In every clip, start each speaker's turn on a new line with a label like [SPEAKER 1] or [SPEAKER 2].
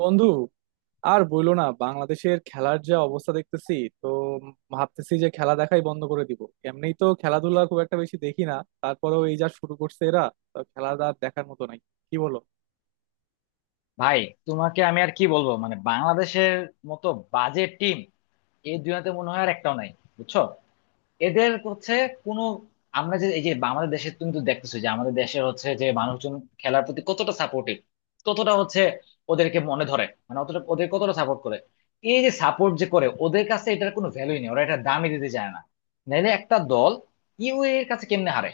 [SPEAKER 1] বন্ধু, আর বইলো না, বাংলাদেশের খেলার যা অবস্থা দেখতেছি, তো ভাবতেছি যে খেলা দেখাই বন্ধ করে দিব। এমনি তো খেলাধুলা খুব একটা বেশি দেখি না, তারপরেও এই যা শুরু করছে এরা, তো খেলা আর দেখার মতো নাই। কি বলো?
[SPEAKER 2] ভাই, তোমাকে আমি আর কি বলবো, মানে বাংলাদেশের মতো বাজে টিম এই দুনিয়াতে মনে হয় আর একটাও নাই, বুঝছো। এদের হচ্ছে কোনো আমরা যে এই যে আমাদের দেশে, তুমি তো দেখতেছো যে আমাদের দেশের হচ্ছে যে মানুষজন খেলার প্রতি কতটা সাপোর্টিভ, কতটা হচ্ছে ওদেরকে মনে ধরে, মানে অতটা ওদের কতটা সাপোর্ট করে। এই যে সাপোর্ট যে করে, ওদের কাছে এটার কোনো ভ্যালুই নেই, ওরা এটা দামই দিতে চায় না। নাহলে একটা দল ইউএই এর কাছে কেমনে হারে,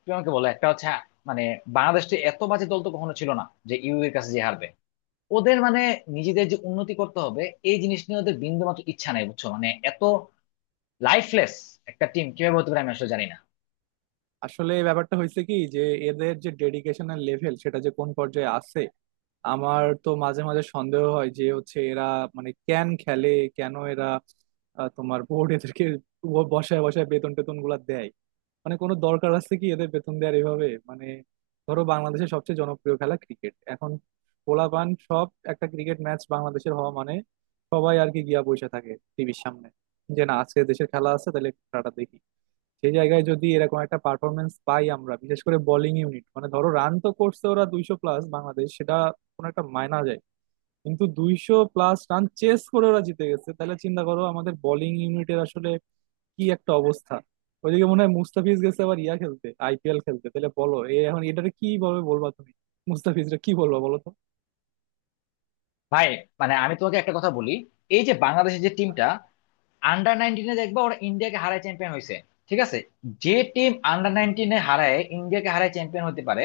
[SPEAKER 2] তুমি আমাকে বলো। একটা হচ্ছে, মানে বাংলাদেশে এত বাজে দল তো কখনো ছিল না যে ইউএই এর কাছে যে হারবে। ওদের মানে নিজেদের যে উন্নতি করতে হবে এই জিনিস নিয়ে ওদের বিন্দুমাত্র ইচ্ছা নাই, বুঝছো। মানে এত লাইফলেস একটা টিম কিভাবে হতে পারে, আমি আসলে জানি না।
[SPEAKER 1] আসলে এই ব্যাপারটা হয়েছে কি যে, এদের যে ডেডিকেশনের লেভেল সেটা যে কোন পর্যায়ে আছে, আমার তো মাঝে মাঝে সন্দেহ হয় যে হচ্ছে এরা মানে কেন খেলে, কেন এরা তোমার বোর্ড এদেরকে বসায় বসায় বেতন টেতন গুলা দেয়। মানে কোনো দরকার আছে কি এদের বেতন দেওয়ার এভাবে? মানে ধরো, বাংলাদেশের সবচেয়ে জনপ্রিয় খেলা ক্রিকেট এখন, পোলাপান সব, একটা ক্রিকেট ম্যাচ বাংলাদেশের হওয়া মানে সবাই আর কি গিয়া বসে থাকে টিভির সামনে যে না, আজকে দেশের খেলা আছে, তাহলে একটু খেলাটা দেখি। সেই জায়গায় যদি এরকম একটা পারফরমেন্স পাই আমরা, বিশেষ করে বোলিং ইউনিট, মানে ধরো রান তো করছে ওরা 200+, বাংলাদেশ সেটা কোনো একটা মায়না যায়, কিন্তু 200+ রান চেস করে ওরা জিতে গেছে তাহলে চিন্তা করো আমাদের বোলিং ইউনিটের আসলে কি একটা অবস্থা। ওইদিকে মনে হয় মুস্তাফিজ গেছে আবার ইয়া খেলতে, আইপিএল খেলতে। তাহলে বলো, এ এখন এটারে কি ভাবে বলবা তুমি? মুস্তাফিজরা, কি বলবা বলো তো।
[SPEAKER 2] ভাই, মানে আমি তোমাকে একটা কথা বলি, এই যে বাংলাদেশের যে টিমটা, আন্ডার 19-এ দেখবা ওরা ইন্ডিয়াকে হারায় চ্যাম্পিয়ন হয়েছে, ঠিক আছে। যে টিম আন্ডার 19-এ হারায় ইন্ডিয়াকে হারায় চ্যাম্পিয়ন হতে পারে,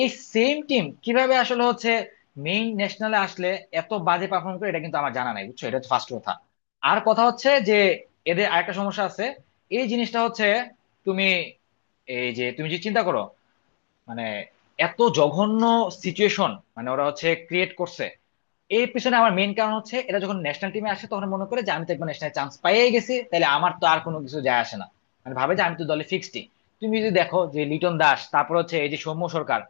[SPEAKER 2] এই সেম টিম কিভাবে আসলে হচ্ছে মেইন ন্যাশনালে আসলে এত বাজে পারফর্ম করে, এটা কিন্তু আমার জানা নাই, বুঝছো। এটা হচ্ছে ফার্স্ট কথা। আর কথা হচ্ছে যে, এদের আরেকটা সমস্যা আছে, এই জিনিসটা হচ্ছে তুমি এই যে তুমি যে চিন্তা করো, মানে এত জঘন্য সিচুয়েশন মানে ওরা হচ্ছে ক্রিয়েট করছে। এর পিছনে আমার মেইন কারণ হচ্ছে, এটা যখন ন্যাশনাল টিমে আসে তখন মনে করে যে আমি তো একবার ন্যাশনাল চান্স পাইয়ে গেছি, তাহলে আমার তো আর কোনো কিছু যায় আসে না। মানে ভাবে যে আমি তো দলে ফিক্সডই। তুমি যদি দেখো যে লিটন দাস, তারপর হচ্ছে এই যে সৌম্য সরকার,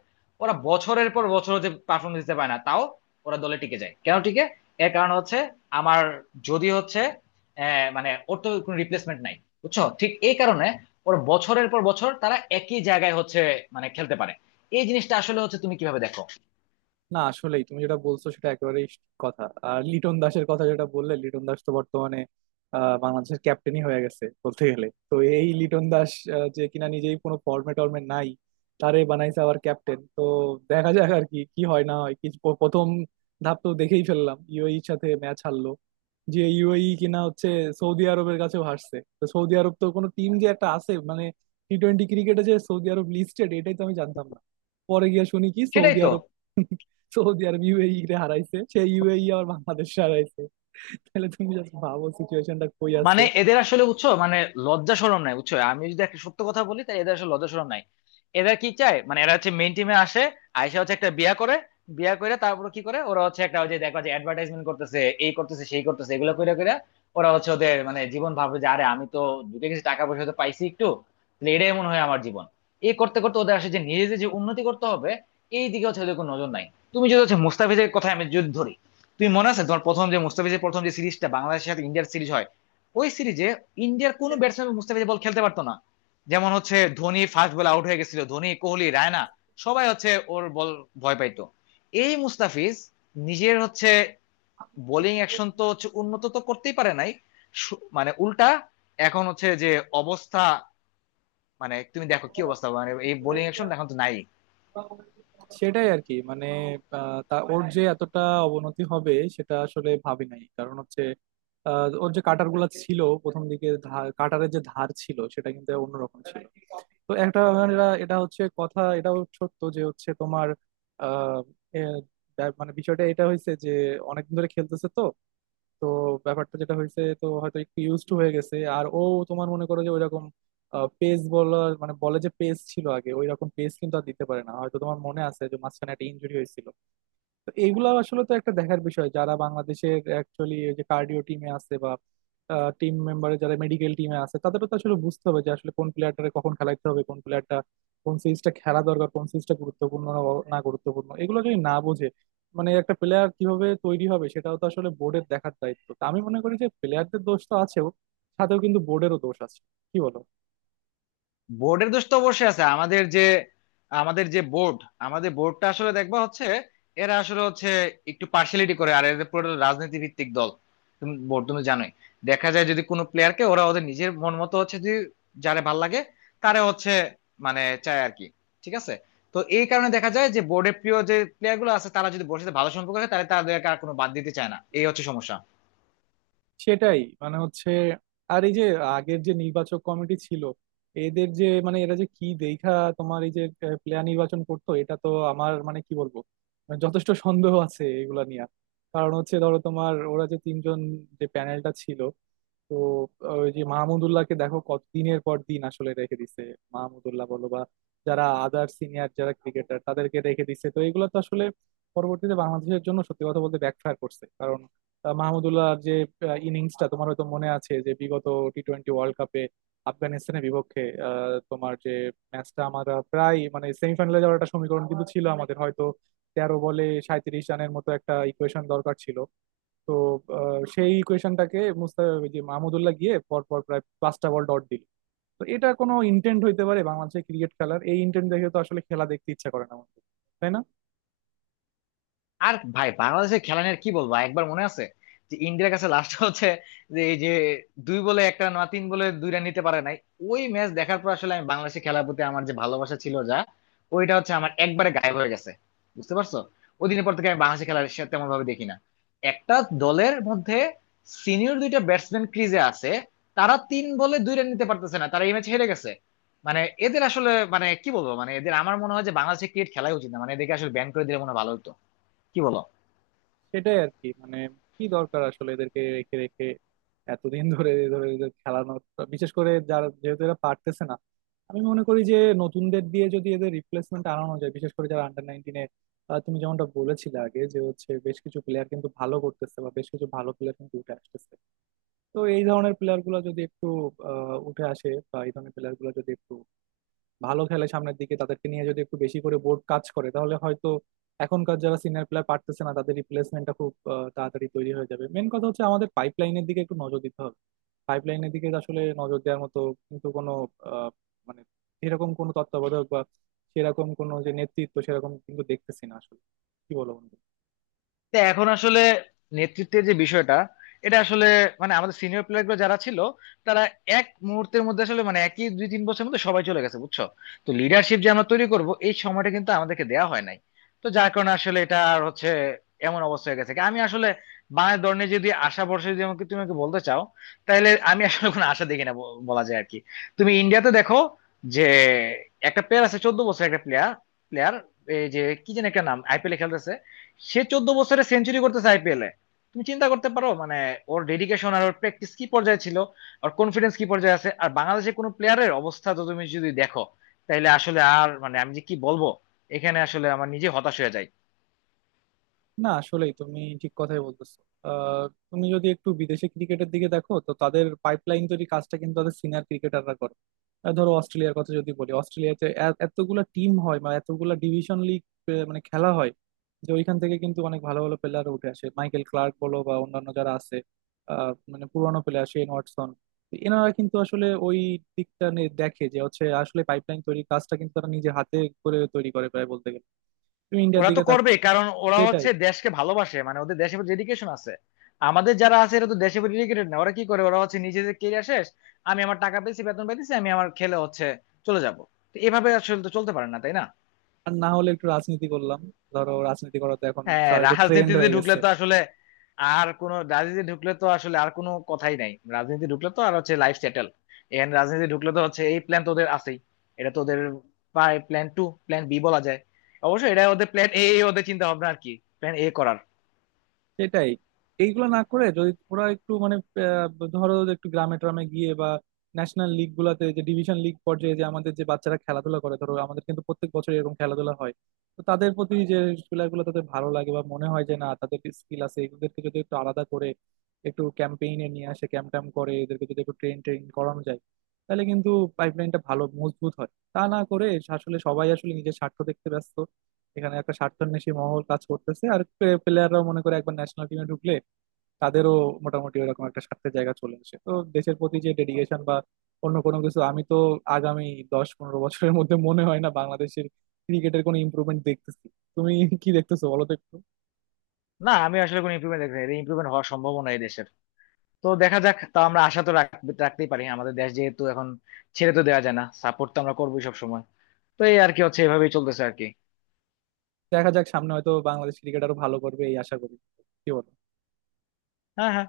[SPEAKER 2] ওরা বছরের পর বছর হচ্ছে পারফরমেন্স দিতে পারে না, তাও ওরা দলে টিকে যায়, কেন টিকে? এর কারণ হচ্ছে, আমার যদি হচ্ছে মানে ওর তো কোনো রিপ্লেসমেন্ট নাই, বুঝছো। ঠিক এই কারণে ওর বছরের পর বছর তারা একই জায়গায় হচ্ছে মানে খেলতে পারে। এই জিনিসটা আসলে হচ্ছে তুমি কিভাবে দেখো।
[SPEAKER 1] না, আসলেই তুমি যেটা বলছো সেটা একেবারেই ঠিক কথা। আর লিটন দাসের কথা যেটা বললে, লিটন দাস তো বর্তমানে বাংলাদেশের ক্যাপ্টেনই হয়ে গেছে বলতে গেলে, তো এই লিটন দাস যে কিনা নিজেই কোনো ফর্মে টর্মে নাই, তারে বানাইছে আবার ক্যাপ্টেন। তো দেখা যাক আর কি কি হয় না হয়। কিছু প্রথম ধাপ তো দেখেই ফেললাম, ইউএইর সাথে ম্যাচ হারলো। যে ইউএই কিনা হচ্ছে সৌদি আরবের কাছেও হারছে, তো সৌদি আরব তো কোনো টিম যে একটা আছে মানে, টি টোয়েন্টি ক্রিকেটে যে সৌদি আরব লিস্টেড এটাই তো আমি জানতাম না। পরে গিয়ে শুনি কি,
[SPEAKER 2] সেটাই
[SPEAKER 1] সৌদি
[SPEAKER 2] তো।
[SPEAKER 1] আরব, সৌদি আরব ইউএই রে হারাইছে, সেই ইউএই আবার বাংলাদেশ হারাইছে। তাহলে তুমি জাস্ট ভাবো সিচুয়েশনটা কই আছে।
[SPEAKER 2] মানে এদের আসলে, বুঝছো, মানে লজ্জা শরম নাই, বুঝছো। আমি যদি একটা সত্য কথা বলি, তাই এদের আসলে লজ্জা শরম নাই। এরা কি চায়? মানে এরা হচ্ছে মেইন টিমে আসে, আইসা হচ্ছে একটা বিয়া করে, বিয়া করে তারপর কি করে, ওরা হচ্ছে একটা ওই যে দেখো যে অ্যাডভার্টাইজমেন্ট করতেছে, এই করতেছে সেই করতেছে, এগুলো করে করে ওরা হচ্ছে ওদের মানে জীবন ভাবে যে আরে আমি তো ঢুকে গেছি, টাকা পয়সা তো পাইছি একটু, তাহলে এটাই মনে হয় আমার জীবন। এই করতে করতে ওদের আসলে যে নিজেদের যে উন্নতি করতে হবে এই দিকে হচ্ছে ওদের কোনো নজর নাই। তুমি যদি হচ্ছে মুস্তাফিজের কথা আমি যদি ধরি, তুমি মনে আছে তোমার প্রথম যে মুস্তাফিজের প্রথম যে সিরিজটা বাংলাদেশের সাথে ইন্ডিয়ার সিরিজ হয়, ওই সিরিজে ইন্ডিয়ার কোনো ব্যাটসম্যান মুস্তাফিজ বল খেলতে পারতো না। যেমন হচ্ছে ধোনি ফার্স্ট বলে আউট হয়ে গেছিল, ধোনি কোহলি রায়না সবাই হচ্ছে ওর বল ভয় পাইতো। এই মুস্তাফিজ নিজের হচ্ছে বোলিং অ্যাকশন তো হচ্ছে উন্নত তো করতেই পারে নাই। মানে উল্টা এখন হচ্ছে যে অবস্থা, মানে তুমি দেখো কি অবস্থা, মানে এই বোলিং অ্যাকশন এখন তো নাই।
[SPEAKER 1] সেটাই আর কি, মানে তা ওর যে এতটা অবনতি হবে সেটা আসলে ভাবি নাই। কারণ হচ্ছে, ওর যে কাটার গুলা ছিল প্রথম দিকে, ধার, কাটারের যে ধার ছিল সেটা কিন্তু অন্যরকম ছিল। তো একটা মানে এটা এটা হচ্ছে কথা। এটাও সত্য যে হচ্ছে, তোমার আহ, এ, মানে বিষয়টা এটা হয়েছে যে অনেকদিন ধরে খেলতেছে তো। তো ব্যাপারটা যেটা হয়েছে, তো হয়তো একটু ইউজ টু হয়ে গেছে। আর ও, তোমার মনে করো যে, ওইরকম পেস বলার, মানে বলে যে পেস ছিল আগে, ওইরকম পেস কিন্তু আর দিতে পারে না। হয়তো তোমার মনে আছে যে মাঝখানে একটা ইনজুরি হয়েছিল। তো এইগুলা আসলে তো একটা দেখার বিষয়, যারা বাংলাদেশের অ্যাকচুয়ালি যে কার্ডিও টিমে আছে বা টিম মেম্বারে, যারা মেডিকেল টিমে আছে, তাদেরও তো আসলে বুঝতে হবে যে আসলে কোন প্লেয়ারটারে কখন খেলাইতে হবে, কোন প্লেয়ারটা কোন সিরিজটা খেলা দরকার, কোন সিরিজটা গুরুত্বপূর্ণ না না গুরুত্বপূর্ণ, এগুলো যদি না বোঝে। মানে একটা প্লেয়ার কিভাবে তৈরি হবে সেটাও তো আসলে বোর্ডের দেখার দায়িত্ব। তা আমি মনে করি যে প্লেয়ারদের দোষ তো আছেও, সাথেও কিন্তু বোর্ডেরও দোষ আছে। কি বলো?
[SPEAKER 2] বোর্ডের দোষ তো অবশ্যই আছে। আমাদের যে আমাদের যে বোর্ড, আমাদের বোর্ডটা আসলে দেখবা হচ্ছে এরা আসলে হচ্ছে একটু পার্সিয়ালিটি করে, আর এদের পুরো রাজনীতি ভিত্তিক দল। তুমি বোর্ড তুমি জানোই, দেখা যায় যদি কোনো প্লেয়ারকে ওরা ওদের নিজের মন মতো হচ্ছে, যদি যারে ভাল লাগে তারে হচ্ছে মানে চায় আর কি, ঠিক আছে। তো এই কারণে দেখা যায় যে বোর্ডের প্রিয় যে প্লেয়ার গুলো আছে, তারা যদি বোর্ডের সাথে ভালো সম্পর্ক থাকে, তাহলে তাদেরকে আর কোনো বাদ দিতে চায় না, এই হচ্ছে সমস্যা।
[SPEAKER 1] সেটাই, মানে হচ্ছে, আর এই যে আগের যে নির্বাচক কমিটি ছিল, এদের যে, মানে এরা যে কি দেখা, তোমার এই যে প্লেয়ার নির্বাচন করতো, এটা তো আমার মানে কি বলবো, মানে যথেষ্ট সন্দেহ আছে এগুলা নিয়ে। কারণ হচ্ছে, ধরো তোমার ওরা যে তিনজন, যে প্যানেলটা ছিল, তো ওই যে মাহমুদুল্লাহকে দেখো কত দিনের পর দিন আসলে রেখে দিছে। মাহমুদুল্লাহ বলো বা যারা আদার সিনিয়র যারা ক্রিকেটার, তাদেরকে রেখে দিছে। তো এগুলো তো আসলে পরবর্তীতে বাংলাদেশের জন্য সত্যি কথা বলতে ব্যাকফায়ার করছে। কারণ মাহমুদুল্লাহর যে ইনিংসটা তোমার হয়তো মনে আছে যে বিগত টি টোয়েন্টি ওয়ার্ল্ড কাপে আফগানিস্তানের বিপক্ষে, তোমার যে ম্যাচটা আমরা প্রায় মানে সেমিফাইনালে যাওয়ার একটা সমীকরণ কিন্তু ছিল আমাদের, হয়তো 13 বলে 37 রানের মতো একটা ইকুয়েশন দরকার ছিল। তো সেই ইকুয়েশনটাকে ওই যে মাহমুদুল্লাহ গিয়ে পর পর প্রায় 5 বল ডট দিল। তো এটা কোনো ইন্টেন্ট হইতে পারে? বাংলাদেশের ক্রিকেট খেলার এই ইন্টেন্ট দেখে তো আসলে খেলা দেখতে ইচ্ছা করে না আমাদের। তাই না?
[SPEAKER 2] আর ভাই, বাংলাদেশের খেলা নিয়ে আর কি বলবো, একবার মনে আছে যে ইন্ডিয়ার কাছে লাস্ট হচ্ছে যে এই যে 2 বলে একটা না 3 বলে 2 রান নিতে পারে নাই, ওই ম্যাচ দেখার পর আসলে আমি বাংলাদেশের খেলার প্রতি আমার যে ভালোবাসা ছিল, যা ওইটা হচ্ছে আমার একবারে গায়েব হয়ে গেছে, বুঝতে পারছো। ওই দিনের পর থেকে আমি বাংলাদেশের খেলা তেমন ভাবে দেখি না। একটা দলের মধ্যে সিনিয়র দুইটা ব্যাটসম্যান ক্রিজে আছে, তারা 3 বলে 2 রান নিতে পারতেছে না, তারা এই ম্যাচ হেরে গেছে। মানে এদের আসলে মানে কি বলবো, মানে এদের আমার মনে হয় যে বাংলাদেশে ক্রিকেট খেলাই উচিত না, মানে এদেরকে আসলে ব্যান করে দিলে মনে হয় ভালো হতো, কি বলো।
[SPEAKER 1] সেটাই আর কি, মানে কি দরকার আসলে এদেরকে রেখে রেখে এতদিন ধরে ধরে এদের খেলানোর, বিশেষ করে যারা, যেহেতু এরা পারতেছে না? আমি মনে করি যে নতুনদের দিয়ে যদি এদের রিপ্লেসমেন্ট আনানো যায়, বিশেষ করে যারা আন্ডার নাইনটিনে, তুমি যেমনটা বলেছিলে আগে যে হচ্ছে বেশ কিছু প্লেয়ার কিন্তু ভালো করতেছে বা বেশ কিছু ভালো প্লেয়ার কিন্তু উঠে আসতেছে, তো এই ধরনের প্লেয়ার গুলো যদি একটু উঠে আসে বা এই ধরনের প্লেয়ার গুলো যদি একটু ভালো খেলে সামনের দিকে, তাদেরকে নিয়ে যদি একটু বেশি করে বোর্ড কাজ করে, তাহলে হয়তো এখনকার যারা সিনিয়র প্লেয়ার পারতেছে না তাদের রিপ্লেসমেন্টটা খুব তাড়াতাড়ি তৈরি হয়ে যাবে। মেন কথা হচ্ছে আমাদের পাইপলাইনের দিকে একটু নজর দিতে হবে। পাইপলাইনের দিকে আসলে নজর দেওয়ার মতো কিন্তু কোনো আহ, মানে এরকম কোনো তত্ত্বাবধায়ক বা সেরকম কোনো, যে নেতৃত্ব সেরকম কিন্তু দেখতেছি না আসলে। কি বলো বন্ধু?
[SPEAKER 2] তো এখন আসলে নেতৃত্বের যে বিষয়টা এটা আসলে, মানে আমাদের সিনিয়র প্লেয়ার গুলো যারা ছিল তারা এক মুহূর্তের মধ্যে আসলে মানে একই 2-3 বছরের মধ্যে সবাই চলে গেছে, বুঝছো। তো লিডারশিপ যে আমরা তৈরি করব এই সময়টা কিন্তু আমাদেরকে দেওয়া হয় নাই। তো যার কারণে আসলে এটা আর হচ্ছে এমন অবস্থা হয়ে গেছে। আমি আসলে বাংলাদেশ দল নিয়ে যদি আশা ভরসা যদি আমাকে তুমি আমাকে বলতে চাও, তাহলে আমি আসলে কোনো আশা দেখি না, বলা যায় আর কি। তুমি ইন্ডিয়াতে দেখো যে একটা প্লেয়ার আছে, 14 বছর একটা প্লেয়ার প্লেয়ার এই যে কি যেন একটা নাম আইপিএলে খেলতেছে, সে 14 বছরে সেঞ্চুরি করতেছে আইপিএল এ। তুমি চিন্তা করতে পারো, মানে ওর ডেডিকেশন আর ওর প্র্যাকটিস কি পর্যায়ে ছিল আর কনফিডেন্স কি পর্যায়ে আছে, আর বাংলাদেশের কোনো প্লেয়ারের অবস্থা তো তুমি যদি দেখো, তাইলে আসলে আর মানে আমি যে কি বলবো, এখানে আসলে আমার নিজে হতাশ হয়ে যায়।
[SPEAKER 1] না, আসলেই তুমি ঠিক কথাই বলতেছো। আহ, তুমি যদি একটু বিদেশি ক্রিকেটের দিকে দেখো, তো তাদের পাইপলাইন তৈরি কাজটা কিন্তু তাদের সিনিয়র ক্রিকেটাররা করে। ধরো অস্ট্রেলিয়ার কথা যদি বলি, অস্ট্রেলিয়াতে এতগুলা টিম হয় বা এতগুলা ডিভিশন লিগ, মানে খেলা হয়, যে ওইখান থেকে কিন্তু অনেক ভালো ভালো প্লেয়ার উঠে আসে, মাইকেল ক্লার্ক বলো বা অন্যান্য যারা আছে, মানে পুরোনো প্লেয়ার শেন ওয়াটসন। তো এনারা কিন্তু আসলে ওই দিকটা নিয়ে দেখে যে হচ্ছে আসলে পাইপলাইন তৈরির কাজটা কিন্তু তারা নিজে হাতে করে, তৈরি করে প্রায় বলতে গেলে। তুমি ইন্ডিয়ার
[SPEAKER 2] ওরা তো
[SPEAKER 1] দিকে তাক।
[SPEAKER 2] করবে, কারণ ওরা
[SPEAKER 1] সেটাই।
[SPEAKER 2] হচ্ছে দেশকে ভালোবাসে, মানে ওদের দেশের ডেডিকেশন আছে। আমাদের যারা আছে এরা তো দেশে ডেডিকেটেড না। ওরা কি করে, ওরা হচ্ছে নিজেদের কেরিয়ার শেষ, আমি আমার টাকা পেয়েছি, বেতন পেয়েছি, আমি আমার খেলে হচ্ছে চলে যাব। তো এভাবে আসলে তো চলতে পারে না, তাই না।
[SPEAKER 1] আর না হলে একটু রাজনীতি করলাম, ধরো, রাজনীতি করা তো এখন
[SPEAKER 2] হ্যাঁ,
[SPEAKER 1] সবাই একটু, ট্রেন্ড
[SPEAKER 2] রাজনীতিতে
[SPEAKER 1] হয়ে
[SPEAKER 2] ঢুকলে
[SPEAKER 1] গেছে।
[SPEAKER 2] তো আসলে আর কোনো, রাজনীতি ঢুকলে তো আসলে আর কোনো কথাই নাই, রাজনীতি ঢুকলে তো আর হচ্ছে লাইফ সেটেল। এখানে রাজনীতি ঢুকলে তো হচ্ছে এই প্ল্যান তো ওদের আছেই, এটা তো ওদের প্রায় প্ল্যান টু, প্ল্যান বি বলা যায়। অবশ্যই এটা ওদের প্ল্যান এ, ওদের চিন্তা ভাবনা আর কি প্ল্যান এ করার।
[SPEAKER 1] সেটাই। এইগুলো না করে যদি ওরা একটু মানে, আহ, ধরো যে একটু গ্রামে ট্রামে গিয়ে বা ন্যাশনাল লিগ গুলাতে, যে ডিভিশন লিগ পর্যায়ে যে আমাদের যে বাচ্চারা খেলাধুলা করে, ধরো আমাদের কিন্তু প্রত্যেক বছর এরকম খেলাধুলা হয়, তো তাদের প্রতি যে, খেলাগুলো তাদের ভালো লাগে বা মনে হয় যে না তাদের স্কিল আছে, এদেরকে যদি একটু আলাদা করে একটু ক্যাম্পেইনে নিয়ে আসে, ক্যাম্প ট্যাম্প করে এদেরকে যদি একটু ট্রেন ট্রেন করানো যায়, তাহলে কিন্তু পাইপলাইনটা ভালো মজবুত হয়। তা না করে আসলে সবাই আসলে নিজের স্বার্থ দেখতে ব্যস্ত। এখানে একটা স্বার্থান্বেষী মহল কাজ করতেছে, আর প্লেয়াররাও মনে করে একবার ন্যাশনাল টিমে ঢুকলে তাদেরও মোটামুটি ওরকম একটা স্বার্থের জায়গা চলে আসে। তো দেশের প্রতি যে ডেডিকেশন বা অন্য কোনো কিছু, আমি তো আগামী 10-15 বছরের মধ্যে মনে হয় না বাংলাদেশের ক্রিকেটের কোনো ইমপ্রুভমেন্ট দেখতেছি। তুমি কি দেখতেছো বলো তো একটু।
[SPEAKER 2] না, আমি আসলে কোনো ইমপ্রুভমেন্ট দেখছি না। এটা ইমপ্রুভমেন্ট হওয়ার সম্ভাবনা এই দেশের, তো দেখা যাক। তা আমরা আশা তো রাখতেই পারি, আমাদের দেশ যেহেতু, এখন ছেড়ে তো দেওয়া যায় না, সাপোর্ট তো আমরা করবোই সব সময়। তো এই আর কি হচ্ছে, এভাবেই চলতেছে আর কি।
[SPEAKER 1] দেখা যাক, সামনে হয়তো বাংলাদেশ ক্রিকেট আরো ভালো করবে, এই আশা করি। কি বলো?
[SPEAKER 2] হ্যাঁ, হ্যাঁ।